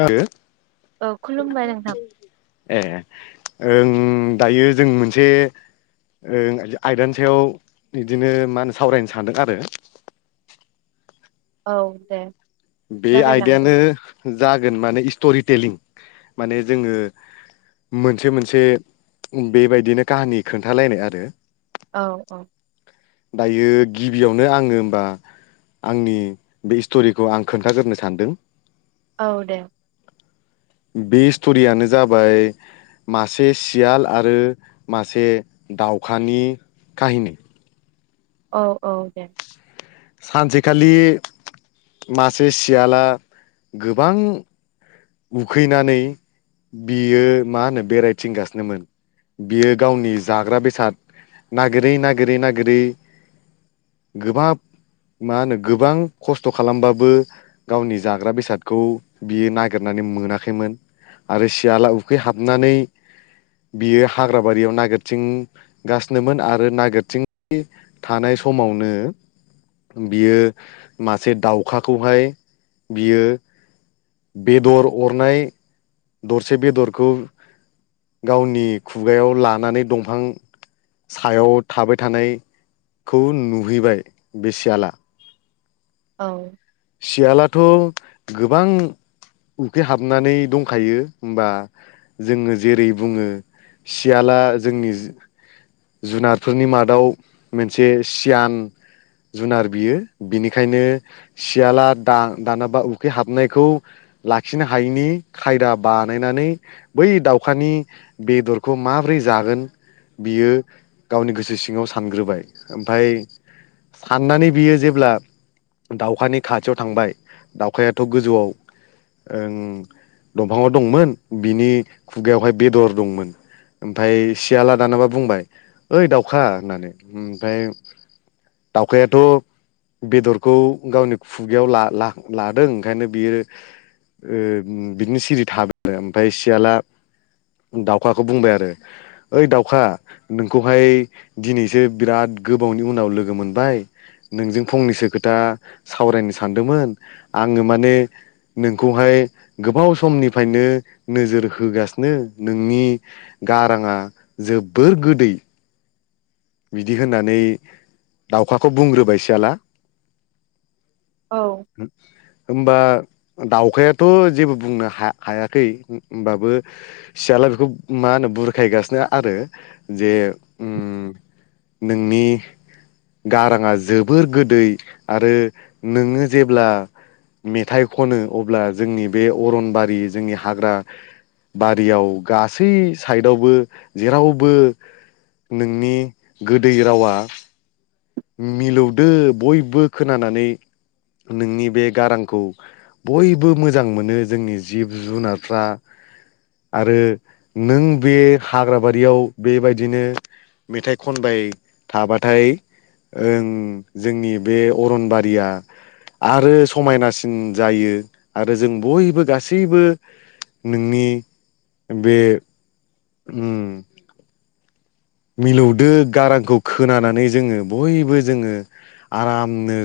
आरो औ खुलुमबाय नोंथां ए ओं दायो जों मोनसे ओ आयदानि सायाव बिदिनो मा होनो सावरायनो सानदों आरो [inaudible] औ दे बे जागायलांदो आयदायानो जागोन माने स्टरि टेलिं माने जोङो मोनसे मोनसे बेबायदिनो काहानि खोन्थालायनाय आरो औ औ दायो गिबियावनो आङो होमबा [inaudible] औ दे बे स्ट'रियानो जाबाय मासे सियाल आरो मासे दावखानि काहिनि औ औ दे सानसेखालि मासे सियाला गोबां उखैनानै बियो मा होनो बेरायथिंगासिनोमोन बियो गावनि जाग्रा बेसाद नागिरै नागिरै नागिरै गोबाब मा होनो गोबां खस्थ' खालामबाबो गावनि जाग्रा बेसादखौ बियो नागिर नागिरनानै मोनाखैमोन आरो सियाला उखै हाबनानै बियो हाग्राबारियाव नागिरथिंगासिनोमोन आरो नागिरथिं थानाय समावनो बियो मासे दाउखाखौहाय बियो बेदर अरनाय दरसे बेदरखौ गावनि खुगायाव लानानै दंफां सायाव थाबाय थानायखौ नुहैबाय बे सियाला औ सियालाथ' गोबां उखैहाबनानै दंखायो होमबा जोङो जेरै बुङो सियाला जोंनि जुनारफोरनि मादाव मोनसे सियान जुनार बियो बिनिखायनो सियाला दा दानाबा उखै हाबनायखौ लाखिनो हायिनि खायदा बानायनानै नै बै दाउखानि बेदरखौ माबोरै जागोन बियो गावनि गोसो सिङाव सानग्रोबाय ओमफय साननानै बियो जेब्ला दाउ दउखानि खाथियाव थांबाय दाउखायाथ' गोजौआव ओं दंफाङाव दंमोन बिनि खुगायावहाय बेदर दंमोन ओमफ्राय सियाला दानाबा बुंबाय ओइ दाउखा होननानै ओमफ्राय दाउखायाथ' बेदरखौ गावनि खुगायाव ला-ला-लादों ओंखायनो बियो ओ बिदिनो सिरि थाबाय आरो ओमफ्राय सियाला दाउखाखौ बुंबाय आरो ओइ दाउखा नोंखौहाय दिनैसो बिराद गोबावनि उनाव लोगो मोनबाय नोंजों फंनैसो खोथा सावरायनो सानदोंमोन आङो माने नोंखौहाय गोबाव समनिफ्रायनो नोजोर होगासिनो नोंनि गाराङा जोबोर गोदै बिदि होननानै दाउखाखौ बुंग्रोबाय सियाला [inaudible] औ होनबा दाउखायाथ' जेबो बुंनो हा हायाखै होमबाबो सियाला बेखौ मा होनो बुरखायगासिनो आरो जे उम नोंनि गाराङा जोबोर गोदै आरो नोङो जेब्ला मेथाइ खनो अब्ला जोंनि बे अरनबारि जोंनि हाग्रा बारियाव गासै साइदआवबो जेरावबो नोंनि गोदै रावा मिलौदो बयबो खोनानानै नोंनि बे गारांखौ बयबो मोजां मोनो जोंनि जिब जुनारफ्रा आरो नों बे हाग्राबारियाव बेबायदिनो मेथाइ खनबाय थाबाथाय ओं जोंनि बे अरनबारिया आरो समायनासिन जायो आरो जों बयबो गासैबो नोंनि बे उम मिलौदो गारांखौ खोनानानै जोङो बयबो जोङो आरामनो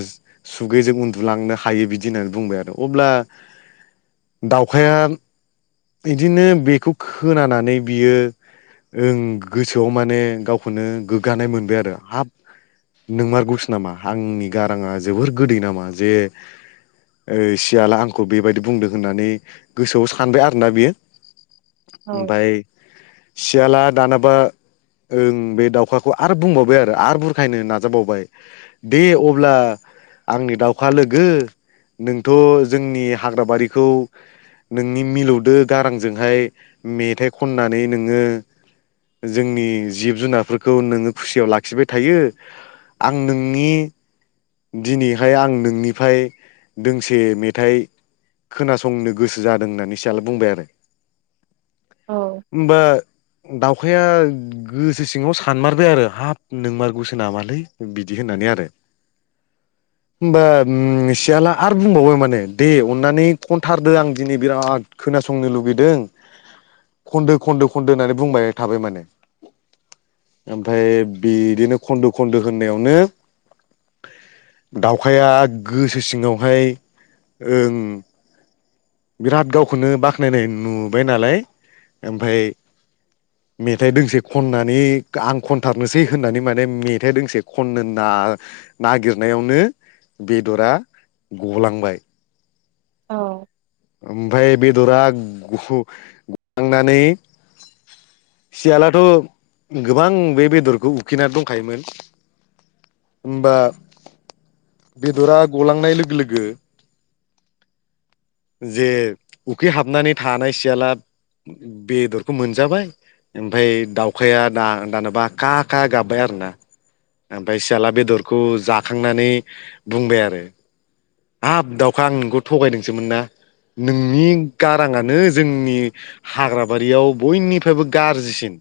सुगैजों उन्दुलांनो हायो बिदि होननानै बुंबाय आरो अब्ला दाउखाया बिदिनो बेखौ खोनानानै बियो ओं गोसोआव माने गावखौनो गोग्गानाय मोनबाय आरो हाब नों मारगौसो नामा? आंनि गाराङा जोबोर गोदै नामा जे ओ सियाला आंखौ बेबायदि बुंदों होननानै गोसोआव सानबाय आं बियो ओमफ्राय सियाला दानाबा ओं बे दाउखाखौ आरो बुंबावबाय आरो आरो बुरखायनो नाजाबावबाय दे अब्ला आंनि दाउखा लोगो नोंथ' जोंनि हाग्राबारिखौ नोंनि मिलौ दो गारांजोंहाय मेथाइ खननानै नोङो जोंनि जिब जुनारफोरखौ नोङो खुसियाव लाखिबाय थायो आं नोंनि दिनैहाय आं नोंनिफ्राय दोंसे मेथाइ खोनासंनो गोसो जादों होननानै बुंबाय आरो औ होमबा दाउखाया गोसो सिङाव सानमारबाय आरो हाफ नोंमारगौसो नामालै बिदि होननानै आरो [inaudible] होमबा सियाला आरो बुंबावबाय माने दे अननानै खनथारदो आं दिनै बिराद खोनासंनो लुगैदों खनदो खनदो होननानै बुंबाय थाबाय माने ओमफ्राय बिदिनो खन्द' खन्द' होननायावनो दाउखाया गोसो सिङावहाय ओं बिराद गावखौनो बाख्नायनाय नुबाय नालाय ओमफाय मेथाइ दोंसे खननानै आं खनथारनोसै होननानै माने मेथाइ दोंसे खननो होनना नागिरनायावनो बेदरा गलांबाय औ ओमफ्राय बेदरा गलांनानै सियालाथ' गोबां बे बेदरखौ उखैनानै दंखायोमोन? होनबा बेदरा गलांनाय लोगो लोगो जे उखै हाबनानै थानाय सियाला बेदरखौ मोनजाबाय ओमफ्राय दाउखाया दा दानाबा गा गा गाब्बाय आरोना ओमफ्राय सियाला बेदरखौ जाखांनानै बुंबाय आरो हाब दाउखा आं नोंखौ थगायदोंसोमोन ना नोंनि गाराङानो जोंनि हाग्राबारियाव बयनिफ्रायबो गाज्रिसिन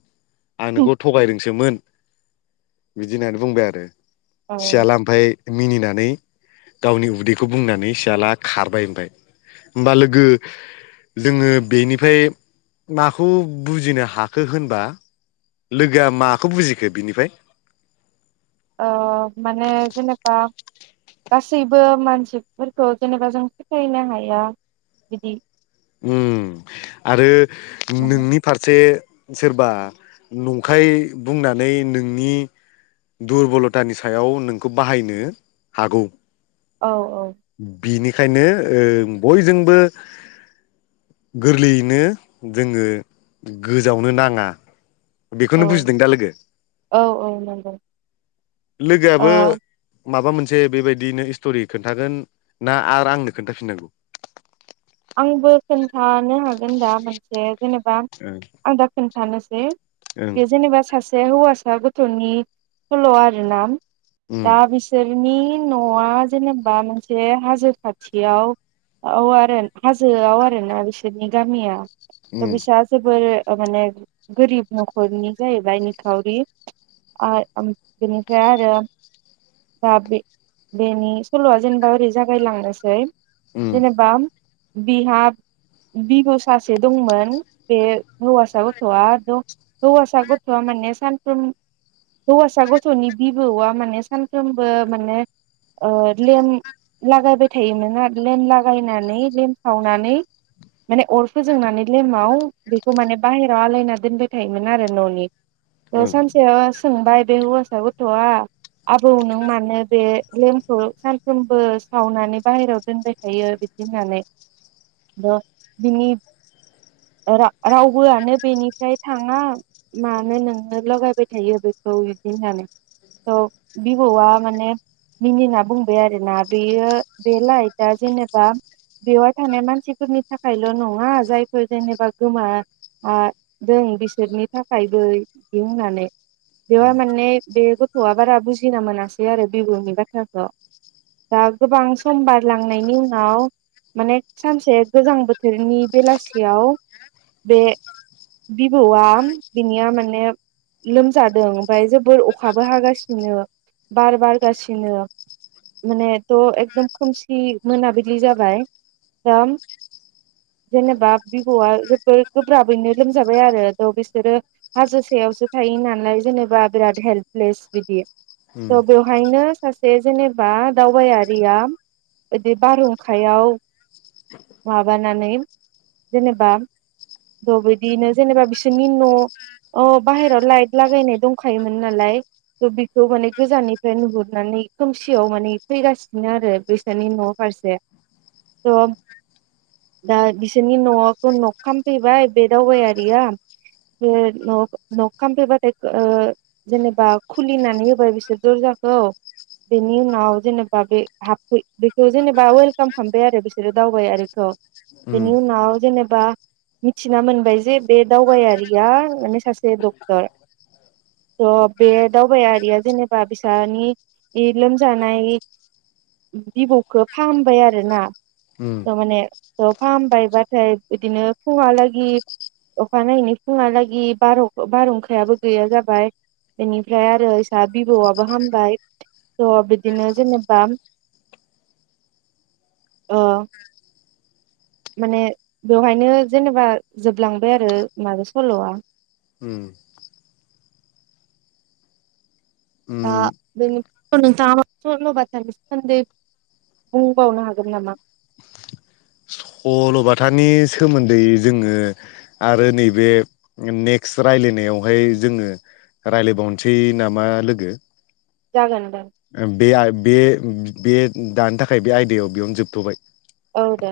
आं नोंखौ थगायदोंसोमोन? बिदि होननानै बुंबाय आरो औ सियाला ओमफ्राय मिनिनानै गावनि उदैखौ बुंनानै सियाला खारबाय ओमफाय होमबा लोगो जोङो बेनिफ्राय माखौ बुजिनो हाखो होनबा? लोगोआ माखौ बुजिखो बिनिफ्राय? ओ माने जेनेबा। गासैबो मानसिफोरखौ जेनेबा जों फोथायनो हाया बिदि! आरो माने नोंनि फारसे सोरबा नंखाय बुंनानै नोंनि दुरबलथानि सायाव नोंखौ बाहायनो हागौ। औ औ। बिनिखायनो ओ बयजोंबो गोरलैयैनो जोङो गोजावनो नाङा। बेखौनो औ बुजिदों दा लोगो औ औ नंगौ ओ लोगोआबो माबा मोनसे बेबायदिनो स्ट'रि खोन्थागोन ना? आरो आंनो खोन्थाफिननांगौ? आंबो खोन्थानो हागोन दा मोनसे जेनेबा ओं आंदा खोन्थानोसै ओं बे जेनेबा सासे हौवासा गथ'नि सल' आरो ना उम दा बिसोर नोंनि न'आ जेनेबा मोनसे हाजो खाथियाव औ आरो हाजोआव आरोना बिसोरनि गामिया उम बिसा जोबोर अ माने गोरिब न'खरनि जाहैबाय निखावरि आ ओम बिनिफ्राय आरो दा बे बेनि सल'आ जेनेबा ओरै जागायलांनोसै उम जेनेबा बिहाब बिब सासे दंमोन बे हौवासा गथ'आ द हौवासा गथ'आ माने सानफ्रोम हौवासा गथ'नि बिबौआ माने सानफ्रोमबो माने ओ लेम लागायबाय थायोमोना लेम लागायनानै लेमसावनानै माने अर फोजोंनानै लेमाव बेखौ माने बाहेरआव आलायना दोनबाय थायोमोन आरो न'नि ओ ओं सानसे ओ सोंबाय बे हौवासा गथ'आ आबौ नों मानो बे लेम्पखौ सानफ्रोमबो सावनानै बाहेराआव दोनबाय थायो दि होननानै अ बिनि रा रावबोआनो बेनिफ्राय थाङा मानो नोंनो लगायबाय थायो बेखौ खौ बिबदि होननानै थ बिबौआ माने मिनि ना बुंबाय आरोना बेयो बे लाइटआ जेनेबा बेवहाय थानाय मानसिफोरनि थाखायल' नङा जायफोर जेनेबा गोमा आ जों आं बिसोरनि थाखायबो बिदि होननानै बेवहाय माने बे गथ'आ बारा बुजिना मोनासै आरो बिब'नि बाथ्राखौ दा गोबां सम बारलांनायनि उनाव माने सानसे गोजां बोथोरनि बेलासियाव बे बिबौआ बिनिया माने लोमजादों ओमफ्राय जोबोर अखाबो हागासिनो बार बारगासिनो मानेथ' एकदम खोमसि मोनाबिलि जाबाय ओम [inaudible] जेनेबा बिबौ'आ जबोद गोब्राबैनो लोमजाबाय आरो थ' बिसोरो हाजोसेयावसो थायो इ नालाय जेनेबा बिराद हेल्पलेस बिदि उम उम त' बेवहायनो सासे जेनेबा दावबायारिया इदि बा बो आखायाव माबानानै जेनेबा थ' बिदिनो जेनेबा बिसोरनि न' अ बाहेरायाव लाइट लागायनाय दंखायोमोन नालाय थ' बेखौ माने गोजाननिफ्राय नुहुरनानै खोमसियाव माने फैगासिनो आरो बिसोरनि न' फारसे द' दा बिसोरनि न'आखौ न'खफैबाय बे दावबायारिया बे न न' खामफैबाथाय ओ जेनेबा खुलिनानै होबाय बिसोर दरजाखो खौ बेनि उनाव जेनेबा बे हाब फै बेखौ जेनेबा व खालाम खामबाय आरो बिसोरो दावबायारिखौ बेनि उनाव जेनेबा बा मिथिना मोनबाय जे बे दावबायारिया माने सासे डक्टर थ' बे दावबायारिया जेनेबा बिसानि दि लोमजानाय बिबौखौ फाहामबाय आरोना उम थामाने अ फाहामबायबाथाय बिदिनो फुंहालागि अखानायैनि फुंहालागि बारहु-बारहुंखायाबो गैया जाबाय बेनिफ्राय आरो इसा बिब'आबो हामबाय अ बिदिनो जेनेबा [inaudible] अ माने बेवहायनो जेनेबा जोबलांबाय आरो माबा सल'आ उम दा उम [unintelligible] बुंबावनो हागोन नामा [inaudible] सल'बाथानि सोमोन्दै जोङो आरो नैबे नेक्स राय लायनायावहाय जोङो रायलायबावनोसै नामा लोगो। जागोन दे। ओम बे आय बे बे दानि थाखाय बे आयदायाव बेयावनो जोबथ'बाय। औ दे।